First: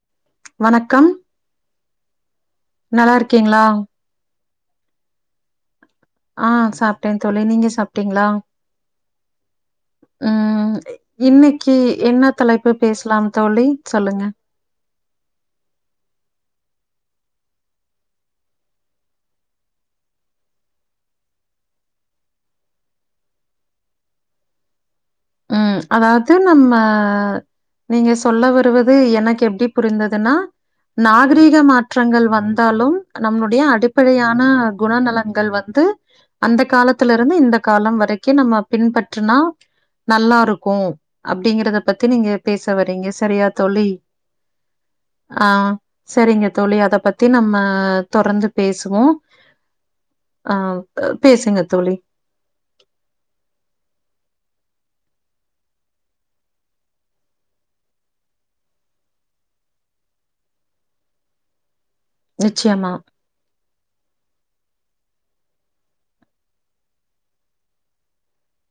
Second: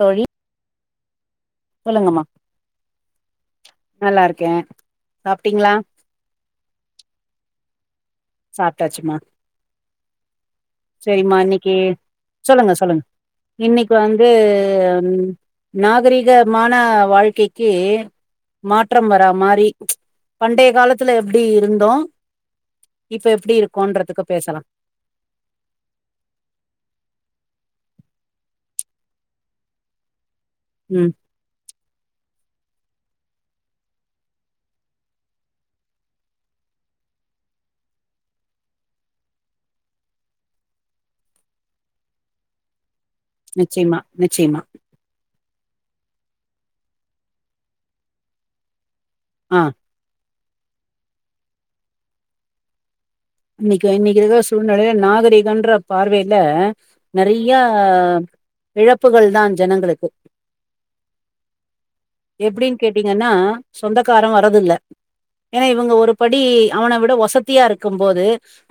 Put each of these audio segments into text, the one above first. தோழி வணக்கம் சொல்லுங்கம்மா நல்லாருக்கீங்ளா நல்லார்க்கே சாப்ட்டீங்ளா ஆ சாப்ட்டே தோழி நீங்க சாப்ட்டீங்ளா சாப்ட்டாச்சுமா ம் செரிமா இன்னிக்கி இன்னைக்கு என்ன சொல்லுங்க தலைப்பு சொல்லுங்க பேசலாம் தோழி இன்னைக்கு சொல்லுங்க. வந்து ம் நாகரிகமான வாழ்க்கைக்கு மாற்றம் வரா மாரி பண்டைய காலத்துல எப்டி இருந்தோ இப்ப எப்டி இருக்கோன்றதுக்கு பேசலா ம் அதாது நம்ம நீங்க சொல்ல வருவது எனக்கு எப்டி புரிந்ததுன்னா ம் நா கரீக மாற்றங்கள் வந்தாலு நம்ளுடைய அடிப்படையான குணநலங்கள் வந்து அந்த காலத்திலருந்து இந்த காலம் வரைக்கு நம்ம பின்பற்றுனா நல்லாருக்கு அப்டிங்கறத பத்தி நீங்க பேச வரீங்க சி சரியா தோழி நிச்சயமா நிச்சயமா ஆ செரிங்க தோழி அத பத்தி நம்ம தொடர்ந்து பேசுவோ அ ஆ பேசுங்க தோழி இன்னைக்கு இன்னைக்கு இருக்ற சூழ்நிலைல நாகரிகன்ற பார்வைல நெறையா இழப்புகள்தா ஜனங்களுக்கு எப்டின் நிச்சயமா கேட்டீங்கன்னா சொந்தக்காரன் வரதில்ல ஏனா இவுங்க ஒரு படி அவன விட ஒசத்தியா இருக்கும் போது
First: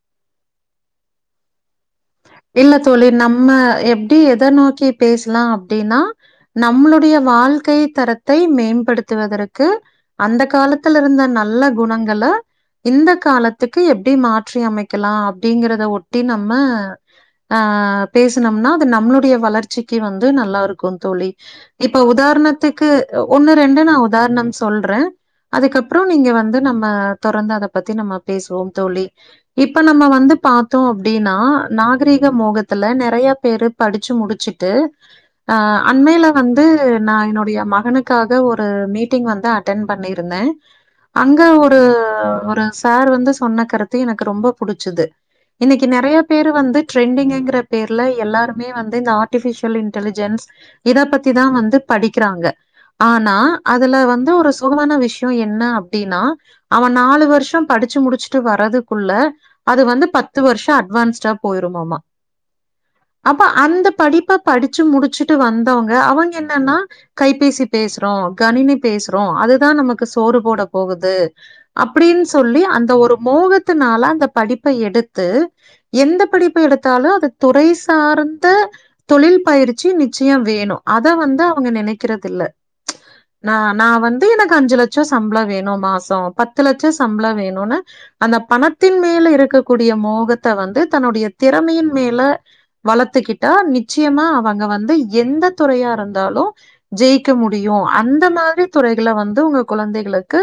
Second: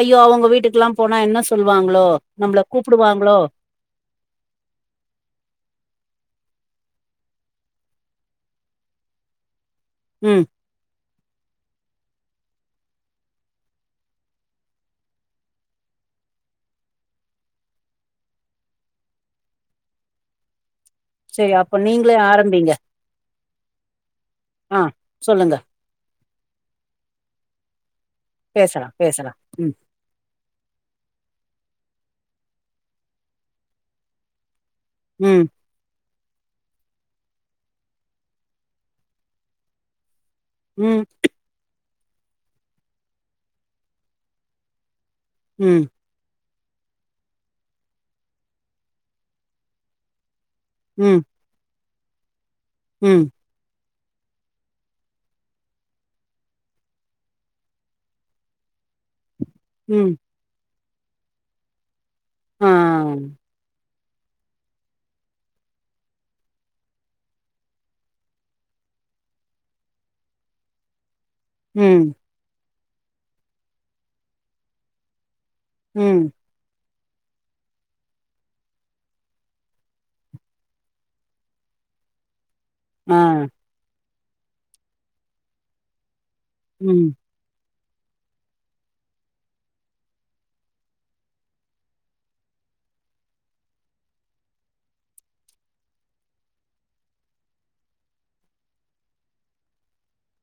ஐயோ அவுங்க வீட்டுக்குலா போனா என்னா சொல்வாங்ளோ இல்ல தோழி நம்ம எப்டி எத நோக்கி பேசலா அப்டின்னா நம்ளுடைய வாழ்க்கை தரத்தை மேம்படுத்துவதற்கு அந்த ம் காலத் துல இருந்த நல்ல குணங்கல இந்த காலத்துக்கு எப்டி மாற்றி அமைக்கலாம் அப்டிங்கறத ஒட்டி நம்ம ஆ பேசனம்னா அது நம்மளுடைய வளர்ச்சிக்கு வந்து நல்லா இருக்கும் தோழி சரி அப்ப இப்ப நீங்களே ஆரம்பிங்க உதாரணத்துக்கு ஒன்னு ரெண்டு நா உதார்ணம் ஆ சொல்றே சொல்லுங்க அதுக்கப்புற நீங்க வந்து நம்ம தொடந்து அத பத்தி நம்ம பேசுவோ பேசலா தோழி பேசலா ம் இப்ப நம்ம வந்து பா த்தோ அப்டினா நாகரீக மோகத்துல நெறைய பேரு படிச்சு முடிச்சுட்டு ம் அ அண்மைல வந்து நா என்னுடைய மகனுக்காக ஒரு மீட்டிங் வந்து அட்டன் பண்ணிருந்தே ம் அங்க ஒரு ஒரு சார் வந்து சொன்ன கருத்து எனக்கு ரொம்ப புடிச்சுது ம் இன்னைக்கு நெறைய பேரு வந்து ட்ரெண்டிங்கிங்கிற பேருல எல்லாருமே வந்து இந்த ஆர்ட்டிபிஷியல் இன்டலிஜென்ஸ் இத ம் பத்திதா வந்து படிக்கிறாங்க ம் ஆனா அதுல வந்து ஒரு சோகமான விஷ்யோ என்ன அப்டினா அவ நாலு வர்ஷோ படிச்சு முடிச்சுட்டு வர்துக்குள்ள அது வந்து ம் பத்து வருஷோ அட்வான்ஸ் ஸ போயிருமாம ஆ அப்ப அந்த படிப்ப படிச்சு முடிச்சிட்டு வந்தவங்க அவங்க என்னன்னா கைபேசி பேசுறோ கணினி பேசுறோ அதுதா நமக்கு சோறு போட போகுது ம் அப்டின் சொல்லி அந்த ஒரு மோகத்தினால அந்த படிப்ப எடுத்து எந்த ம் படிப்பு எடுத்தாலு அது துறை சார்ந்த தொழில் பயிற்சி நிச்சயோ வேணு அத வந்து அவங்க நெனைக்கிறதில்ல ஆ ந நா வந்து எனக்கு அஞ்சு லட்சோ சம்பிள வேணு மாசோ பத் து லட்ச ம் சம்பள வேணுனு அந்த பணத்தின் மேல் இருக்கக்கூடிய மோகத்த த வந்து தன்னுடைய திறமையின் மேல வளத்துக்கிட்டா நிச்சியம அவங்க வந்த எந்த துறையா இருந்தாலு ஜெயிக்க முடியு அந்த மாதிரி துறைகள வந்து உங்க குழந்தைகளுக்கு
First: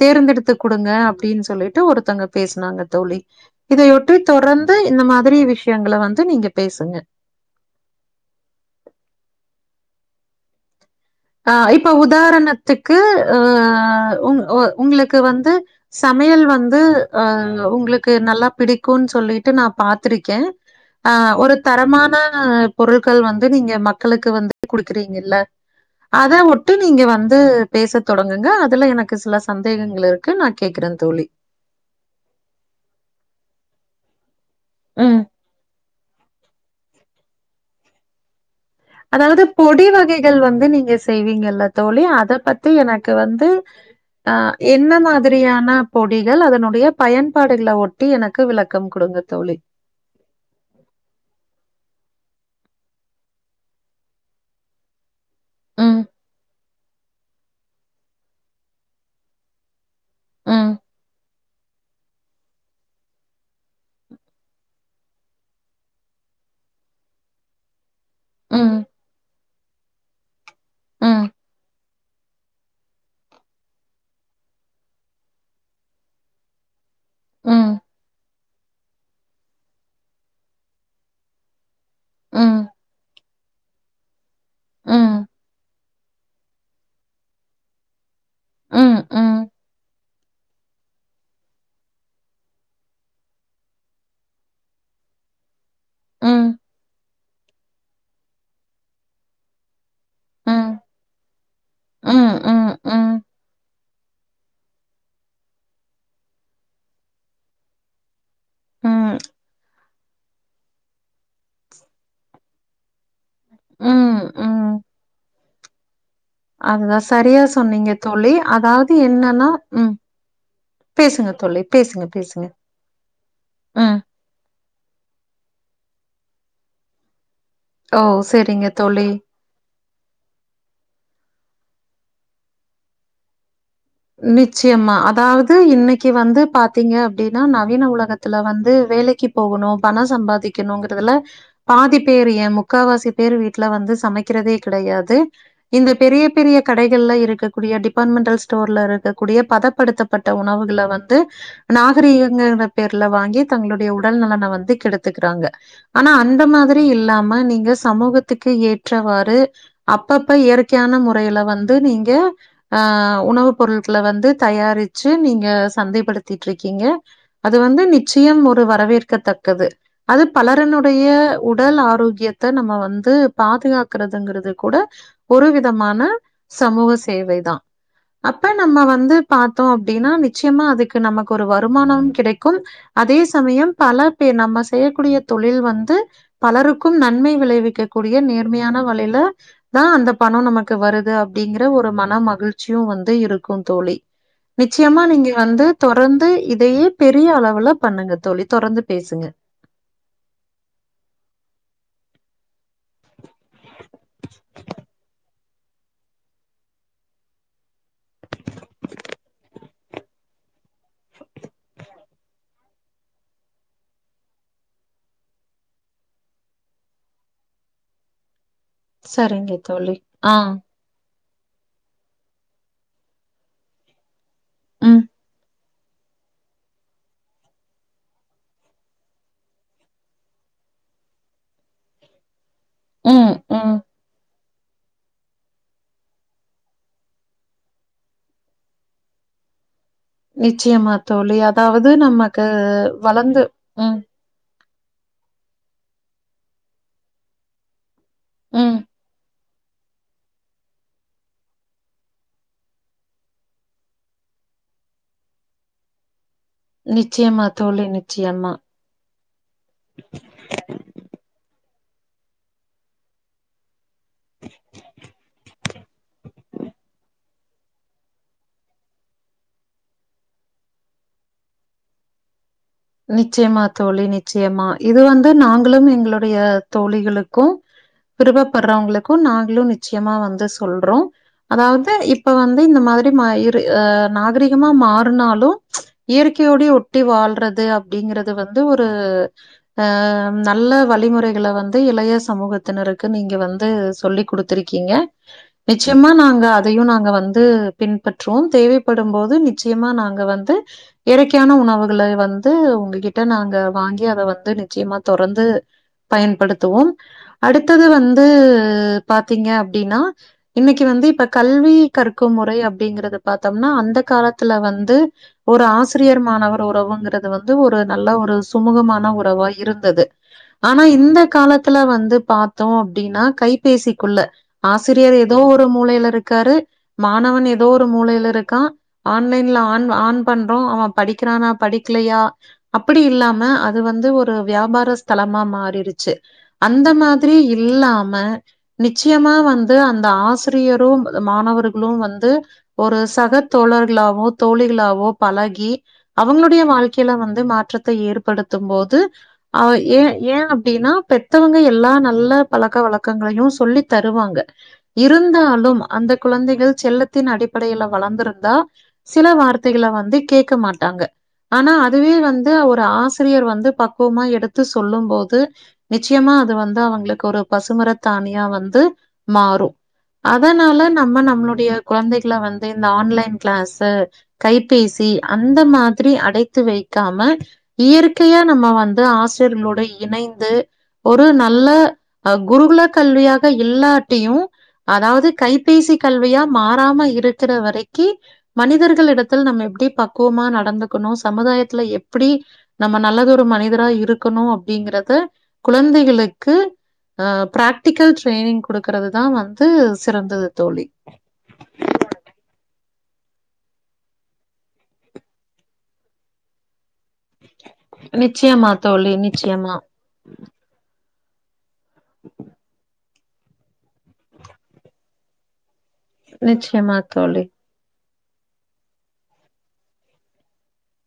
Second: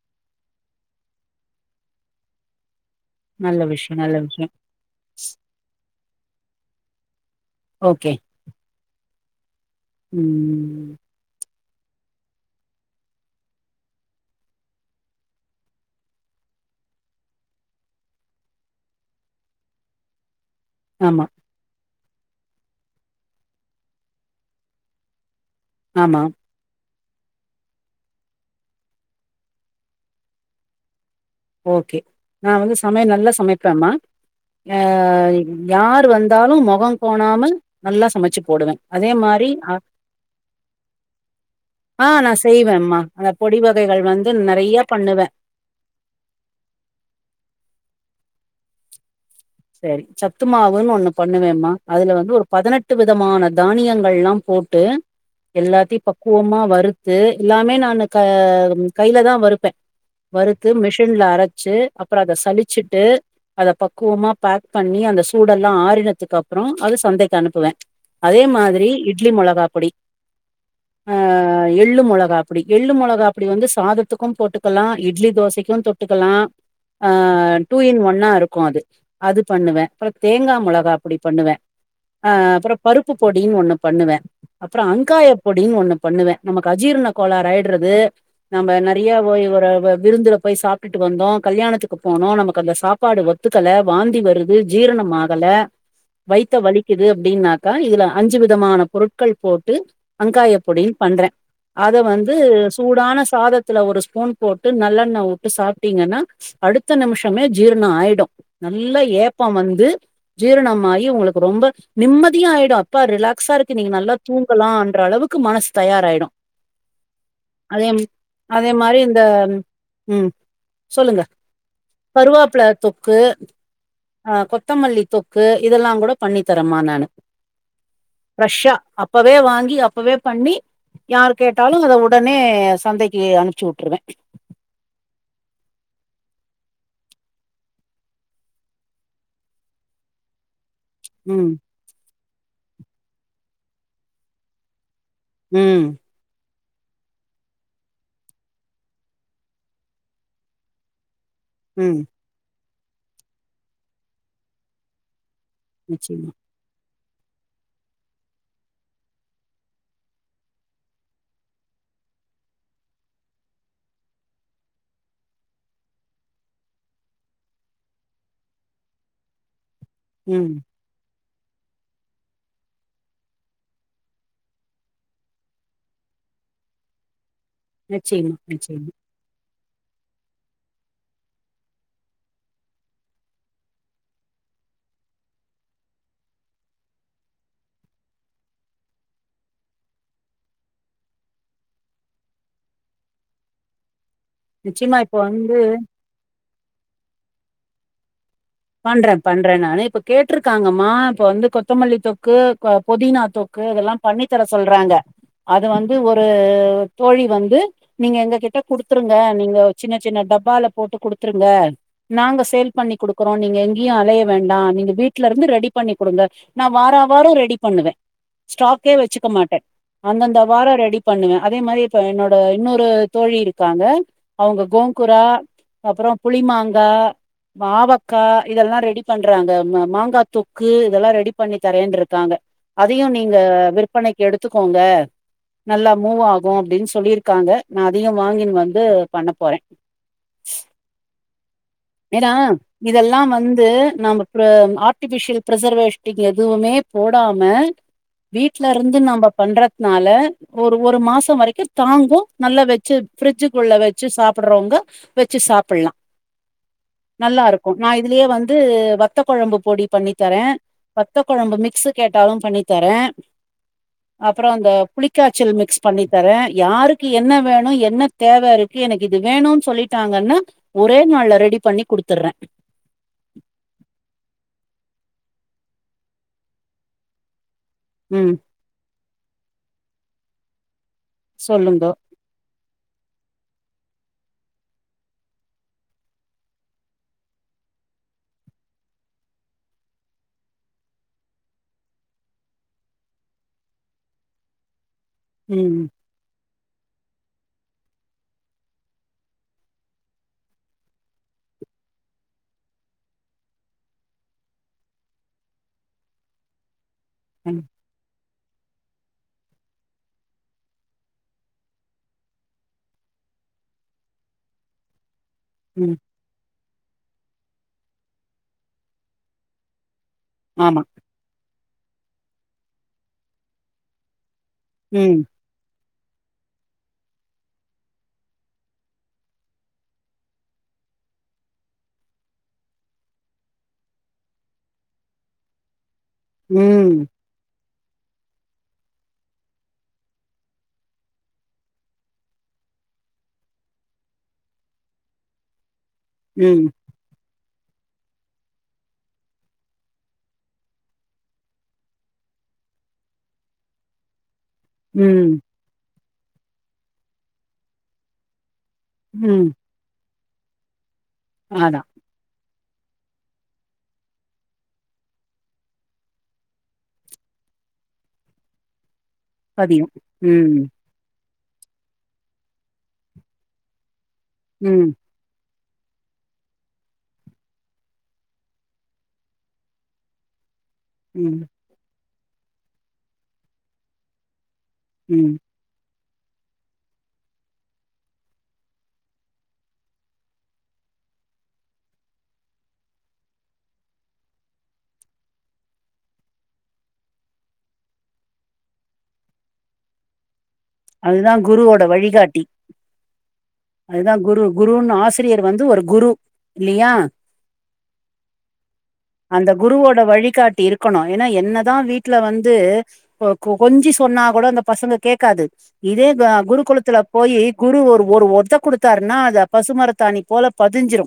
தேர்ந்தெடுத்து குடுங்க அப்டின் சொல்லிட்டு ஒருத்தங்க பேச்னாங்க தோழி நல்ல விஷ்ய நல்ல விஷயம் அதுதா இந்த மாதிரி விஷயங்கள வந்து நீங்க பேசுங்க ஓகே ம் ஆ இப்ப உதாரணத்துக்கு அ உங் உங்ளுக்கு வந்து சமையல் வந்து அ உங்ளுக்கு நல்லா பிடிக்குன் சொல்லிட்டு நா பாத்திருக்கே அ ஆமா ஒரு தரமான பொருள்கள் வந்து நீங்க மக்களுக்கு வந்துடு குடுக்றீங்க இல்ல ஆமா அதா ஒட் ட்டு நீங்க வந்து பேச தொடங்குங்க அதுல எனக்கு சில சந்தேகங்கள் இருக்கு நா கேக்கிற தோழி ஓகே நா வந்து சமையல் நல்ல சமைப்பே மா ம். யாரு வந் தாலு முகங் கோணாமல் நல்லா சமைச்சு போடுவே அதே அதாவது மாரி அ பொடி வகைகள் வந்து நீங்க செய்வீங்கல்ல தோழி ஆ நா அத பத்தி செய்வேம்மா எனக்கு ட அந்த வந்து பொடி வகைகள் வந்து ஆ நெறைய என்ன பண்ணுவே மாதிரியான பொடிகள் அதனுடைய பயன்பாடுகள ஒட்டி எனக்கு விளக்கம் குடுங்க தோழி சரி சத்து மாவுன் ஒண்ணு பண்ணுவேமா அதுல வந்து ஒரு பதினெட்டு விதமான தானியங்கள்லா போட்டு ம், எல்லாத்தியு பக்குவமா வறு த்து எல்லாமே நானு க கைல தா வறுப்பே வறுத்து ம், மிஷின்ல அரச்சு அப்புற அத சளிச்சிட்டு அத பக்குவமா பேக் பண்ணி அந்த சூடெல்லா ஆறினதுக்கப்ற அது சந்தைக்கு அனுப்புவே அதே ம், மாதிரி இட்லி மொளகாப்பொடி ஆ ம், எள்ளு மொளகாப்புடி எள்ளு மொளகாப்புடி வந்து சாதத்துக்கு போட்டுக்கலா இட்லி தோசைக்கு தொட் ட்டுக்கலா ஆ ம், டூ இன் ஒன்னா இருக்கு அது அது பண்ணுவே அப்ற தேங்கா மொளகாபொடி பண்ணுவே அ ம், அப்புறோ பருப்பு பொடின்னு ஒன்னு பண்ணுவே அப்புறோ ம், ம், அங்காய பொடின்னு ஒன்னு பண்ணுவே நமக்கு அஜீரண கோளறு ஆயடறது நாம்ப ம், நெறைய ஓய் ம், ஒரு வ விருந்துல போய் சாப்ட்டுட்டு வந்தோ கல்யாணத்துக்கு போனோ நமக்கு அந்த சாப் ப்பாடு ஒத்துக்கள வாந்தி வருது ஜீரணமாகல ம், வைத்த வலிக்கு து அப்டின்னாக்கா இதுல அஞ்சி விதமான பொருட்கள் போட்டு அங்காய ம், பொடினு பண்றே அத வந்து ம், ம், சூடான சாத த்துல ஒரு ஸ்பூன் போட்டு நல்லெண்ணவுட்டு சாப்ட்டிங்கன்னா அடுத்த நிமிஷமே ஜீரண ஆயிடு நல்ல ம், ஏப்ப வந்து ஜீரணமாயி உங்களுக்கு ரொம்ப நிம்மதியா ஆயிடு அப்பா ரிலா க்ஸா இன்னிக்கு நல்லா ம், தூங்கலான்ற அளவுக்கு மனசு தயாராயிடு அதுதா சரியா அதே சொன்னீங்க ம- தோழி அதே அதாவது மாரி இந்த என்னன்னா ம் சொல்லுங்க பேசுங்க தோழி பேசுங்க பேசுங்க ம் ஆ கொத்தமல்லி தொக்கு இதெல்லா கூட பண்ணி தரமா நானு ஓ சரிங்க ஃப்ரஷா தோழி அப்பவே வாங்கி அப்பவே பண்ணி யார் கேட்டாலு அத உடனே சந்தைக்கு அனுப்ச்சிவுட்ருவே நிச்சயமா அதாவது இன்னைக்கு வந்து பாத்தீங்க அப்டின்னா நவீன உலகத் த்துல வந்து வேலைக்கு போகுனு பண சம்பாதி க்கணுங்கிறதுல ம் பாதி பேர் ஏ முக்காவாசி பேரு வீட்ல வந்து சமைக்றதே கிடையாது ம் இந்த பெரிய பெரிய கடைகள்ல இருக்கக்கூடிய டிபாட்மென்டல்ஸ் டோர்ல இருக்கக்கூடிய பதப்படுத்தப்பட்ட உணவுகள வந்து ம் நாகரீக ங்கு இன்ற பேர்ல வாங்கி தங்களுடைய உடல் நலன வந்து கெடுத்துக்றாங்க ஆனா நிச்சயமா. அந்த மாதி ரி இல்லாம நீங்க சமூகத்துக்கு ஏற்றவாறு அப்பப்ப இயற்கையான முறையில வந்து நீங்க ஆ உணவு பொருள்கள வந்து தயாரிச்சி நீங்க சந்தைப்படுத்திட்டு இருக்கீங்க அது வந்து நிச்சயம் ஒரு வரவேற்கத்தக்கது அது ம். பலரனுட் டைய உடல் ஆரோக்கியத்த நம்ம வந்து பாதுகாக்கறது இங்கறது கூட ஒரு விதமான சமூக சேவை தா நிச்சயமா, அப்ப நம்ம நிச்சயமா. வந்து பாத்தோ அப்டின்னா நிச்சியமா அதுக்கு நமக்கு ஒரு வருமானம் கிடைக்கும் அதே சமயம் பல பேர் நம்ம செய்யக்கூடிய தொழில் வந்து பலருக்கும் நன்மை விளைவிக்கக் கூடிய நேர்மையான வழைல தா அந்த பணோ நமக்கு வருது அப்டிங்கற ஒரு மன மகிழ்ச்சியு வந் த் இருக்கு தோழி நிச்சயமா நீங்க வந்து தொரந்து இதையே பெரிய அளவுல பண்ணுங்க தோழி தொடர்ந்து பண்றே பேசுங்க. பண்றே நானு இப்ப கேட்ருக்காங்கம்மா இப்ப வந்து கொத்தமல்லி தொக்கு ப பொதினா தொக்கு இதெல்லா பண்ணி தர சொல்றாங்க அத வந்து ஒரு தோழி வந்து நீங்க எங்ககிட்ட குடுத்துருங்க நீங்க சின்ன சின்ன டப்பால போட்டு குடுத்துருங்க நாங்க சேல் பண்ணி குடுக் க்றோ நீங்க எங்கியு அலைய வேண்டா நீங்க வீட்ல இருந்து ரெடி பண்ணி குடுங்க நா வாரா வாரோ ரெடி பண்ணுவே ஸ்டாக்கே சரிங்க வச்சிக்கமாட்டே தோழி ஆ அந்தந்த வாரோ ரெடி பண்ணுவே அதே மாரி இப்ப என்னோட இன்னொரு தோழி இருக்காங்க அவங்க ம் கோங்குரா அப்புறோ புளிமாங்கா மாவக் க்கா இதெல்லா ரெடி பண்றாங்க ம மாங்கா தொக்கு இதெல்லா ரெடி பண்ணிதரேருக்காங்க அதையு ம் நீங்க ம் விற்பனைக்கு எடுத்துக்கோங்க நல்லா மூவ் ஆகு அப்டின் சொல்லியிருக்காங்க நா அதயு வாங்கின்னு வந்து பண்ண போறே நிச்சயமா தோழி அதாவது ஏன்னா நமக்கு இதெல்லா வளந்து வந்து ம் நம்ப ஒரு ஆர்டிஃபிஷியல் பிரிசர்வேஷ்டிங் எதுவுமே போடாம வீட்ல ம் இருந்து நம்ப பண்றதுனால ஒரு ஒரு மாசோ வரைக்கு தாங்கு நல்லா வச்சி ஃப்ரிட்ஜ்ஜு குள்ள வச்சி சாப்படுறவுங்க வச்சி சாப்பட்லா நிச்சயமாத்தா நா இதுலயே வந்து வத்த கொழம்பு பொடி பண்ணி தர வத்த குழம்பு மிக்ஸு கேட்டாலு பண்ணி தர அப்பறோ இந்த புளிக்காச்சல் மிக்ஸ் பண்ணி தர யாருக்கு என்ன வேணு என்ன தேவ இருக்கு எனக்கு இது வேணுன்னு சொல்லிட்டாங்கன்னா ஒரே நாள்ல ரெடி பண்ணி குடுத்தடுற நிச்சயமா தோழி நிச்சயமா இது வந்து நாங்களு எங்களுடையே தோழிகளுக்கு ம் பிறுப படுறவுங்களுக்கு நாங்களு நிச்சயமா வந்து சொல்றோ அதாவது சொல்லுங்கோ இப் இப்ப வந்து இந்த மாதிரி மயிரு ஆ நாகரிகமா மாறனாலு இயற்கையோடே ஒட்டி வாழ்றது அப்டிங்கறது வந்து ஒரு ஆ நல்ல வழிமுறைகளை வந்து இளைய சமூகத்தினருக்கு நீங்க வந்து சொல்லி குடுத் துருக்கீங்க ம் நிச்சயமா நாங்க அதையு நாங்க வந்து பின்பற்றுவோ தேவைப்படும் போது நிச்சயமா நாங்க வந்து இயற்கையான உணவுகள வந் து உங்ககிட்ட நாங்க வாங்கி அத வந்து நிச்சயமா தொடர்ந்து பயன்படுத்துவோ ம் அடுத்தது வந்து பாத்தீங்க அப்டினா இன்னைக்கு வந்து இப்ப கல்வி கற்கும் முறை அப்டிங்கறத பாத்தம்னா அந்த காலத்துல வந்து ஒரு ம் ஆசிரியர் மாணவர் உறவுங்கறது வந்து ஒரு நல்ல ஒரு சுமூகமான உறவா இருந்தது ஆனா ஆமா இந்த காலத்துல வந்து பாத்தோ அப்டிறன்னா கைபேசிக்குள்ள ஆசிரியர் ம் ஏதோ ஒரு மூளையில இருக்காரு மாணவன் ஏதோ ஒரு மூளையில இருக்கா ஆன்லைன்ல ஆன் ஆன் பண்றோ அவ படிக்கிறானா படிக்கலையா அப்பிடி இல்லாமே அது வந்து ஒரு வியாபார ஸ்தலமா மாறிருச்சி அந்த ம் மா திரி இல்லாம நிச்சயமா வந்து அந்த ஆசிரியரு மாணவர்களு வந்து ஒரு சக தோழர்களாவோ தோழிகளாவோ பழகி அவங்களுடையே ம் வாழ் கைல வந்து மாற்றத்த ஏற்படுத்தும் போது அவ ஏ ஏ அப்டினா பெத்தவங்க எல்லா நல்ல பழக்க வழக்கங்களையு சொல்லி தருவாங்க ம் இருந்தாலும் அந்த குழந்தைகள் செல்லத்தின் அடிப்படையில வளர்ந்திருந்தா சில ம் வார்த் தைகள வந்து கேக்க மாட்டாங்க ஆனா அத அது அதுவே வந்து ஒரு ஆசிரியர் வந்து பக்குவமா எடுத்து சொல்லும்போது நிச்சயமா அது வந்து அவங்களுக்கு ஒரு பசுமரத்தானியா வந்து மாறு பதியு ம் அதனால நம்ம நம்மளுடைய குழந்தைகள வந்து இந்த ஆன்லைன் கிளாஸ்ஸு ம் கைபேசி அந்த மாதிரி அடைத்து வை க்காம இயற்கையா நம்ம வந்து ஆசிரியர்களோட இணைந்து ஒரு ம் நல்ல அ குருகுல கல்வியாக இல்லாட்டியு அதாவது ம் கை கைப்பேசி கல்வியா மாறாம இருக்கிற வரைக்கி மனிதர்கள் இடத்தில் நம்ம எப்டி பக்குவமா நடந்துக்கணு சமுதாயத் தலே எப்டி நம்ம நல்லதொரு மனிதரா இருக்குணு அப்டிங்கறதே குழந்தைகளுக்கு ஆ பிராக்டிக்கல் ட்ரைனிங் குடுக்கறது தா வந்து சிறந்தது தோழி அதுதா குருவோட வழிகாட்டி அதா குரு குருன் ஆசிரியர் ஒரு வந்து குரு இல்லையா நிச்சயமா தோழி அந்த நிச்சயமா குருவோட வழிகாட்டி இருக் க்கணு ஏன்னா என்னதா வீட்ல வந்து கொஞ்சி சொன்னா கூட அந்த பசங்க கேக்காது இதே நிச்சயமா குருகுளத்துல போயி தோழி குரு ஒரு ஒத குடுத்தாருன்னா அத பசுமரத்தாணி போல பதிஞ்சிரு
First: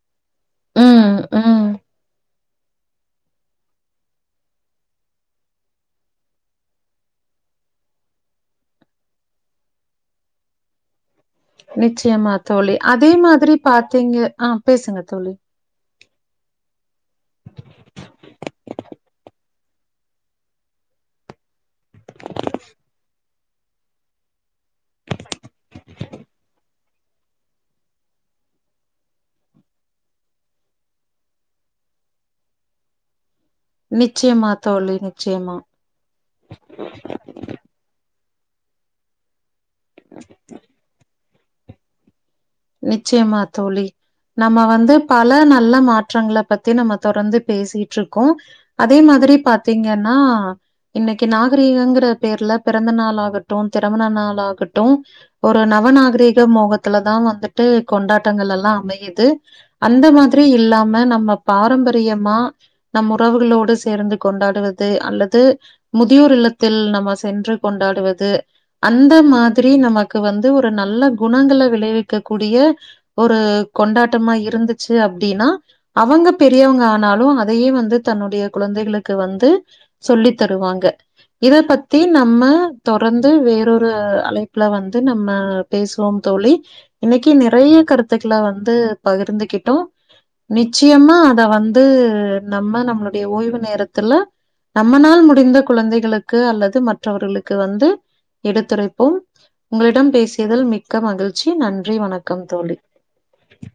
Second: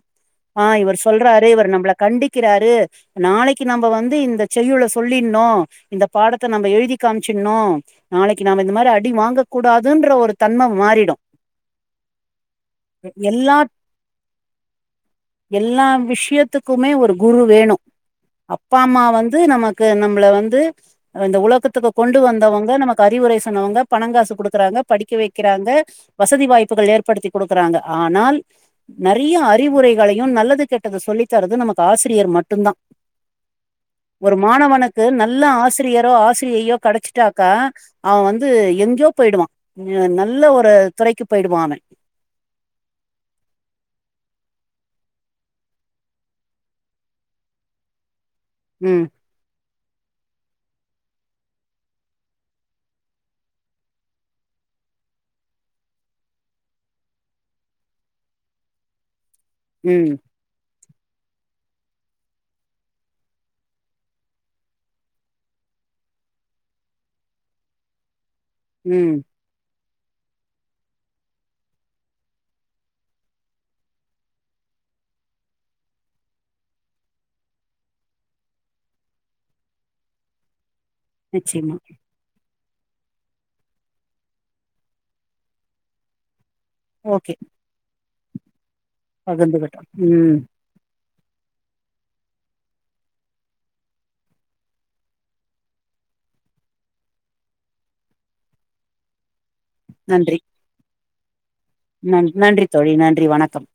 ஆ இவர் ம் சொல்றாரு ம் இவர் நம்மள கண்டிக்கிறாரு நாளைக்கு நம்ம வந்து இந்த செய்யுள சொல்லிணோ இந்த பாடத்த நம்ம எழுதி காமிச்சிணோ நாளைக்கு நாம இந்த மாரி அடி வாங்க கூடாதுன்ற ஒரு தன்ம மாறிடு நிச்சயமா தோழி அதே எல்லா மாதிரி பாத்தீங்க ஆ பேசுங்க தோழி எல்லா விஷயத்துக்குமே ஒரு குரு வேணு அப்பா அம்மா வந்து நமக்கு நம்மள வந்து இந்த உலகத் துக்கு கொண்டு வந்தவங்க நமக்கு அறிவுரை சொன்னவங்க பனங்காச குடுக்கறாங்க படிக்க வைக்கிறாங்க வசதி வாய்ப்புகள் ஏற்படுத்தி குடுக்கறாங்க ஆனால் நெறைய அறிவுரைகளையு நல்லது கெட்டத சொல்லி தரது நமக்கு ஆசிரியர் மட்டுந்தா ஒரு நிச்சயமா தோழி மாணவனுக்கு நல்ல நிச்சயமா ஆசி ரியரோ ஆசிரியையோ கெடைச்சிட்டாக்கா அவ வந்து எங்கேயோ போய்டுவா நல்ல ஒரு துறைக்கு போயிடுவா நிச்சயமா தோழி நம்ம வந்து பல நல்ல மாற்றங்கள பத்தி நம்ம தொடர்ந்து பேசிட்டு இருக்கோ அதே ம் மாதிரி பாத்தீங்கன்னா இன்னைக்கு நாகரீகங்கிற பேர்ல பிறந்த நாள் ஆகட்டு திருமண நாள் ஆகட்டு ஒரு நவநாகரீக மோகத்துல தா வந்துட்டு கொண்டாட்டங்கள் எல்லா அமையுது அந்த ம் மாதி திரி இல்லாம நம்ம பாரம்பரியமா நம் உறவுகளோடு சேர்ந்து கொண்டாடுவது அல்லது முதியோர் இல்லத்தில் நம சென்று கொண்டாடுவது அந்த ம் மாதிரி நமக்கு வந்து ஒரு நல்ல குணங்கள விளைவிக்க கூடிய ஒரு கொண்டாட்டமா இருந்துச்சு அப்டின்னா அவங்க பெரியவங்க ஆனாலு அதையே வந்து தன்னுடைய குழந்தைகளுக்கு வந்து சொல்லி தருவாங்க இத நிச்சயமா பத்தி நம்ம தொடர்ந்து வேறொரு அழைப்புல வந்து நம்ம பேசுவோம் தோழி இன்னைக்கி ஓகே நிறைய கருத்துக்கள வந்து பகிர்ந்துகிட்டோ நி ச்சயமா அத வந்து நம்ம நம்மளுடைய ஓய்வு நேரத்துல நம்மனால் முடிந்த குழந்தைகளுக்கு அல்லது மற்றவர்களுக்கு வந்து எடுத்துரைப்போம் உங்களிடம் நன்றி பேசியதில் மிக்க மகிழ்ச்சி நன் நன் நன்றி தோழி நன்றி வணக்கம்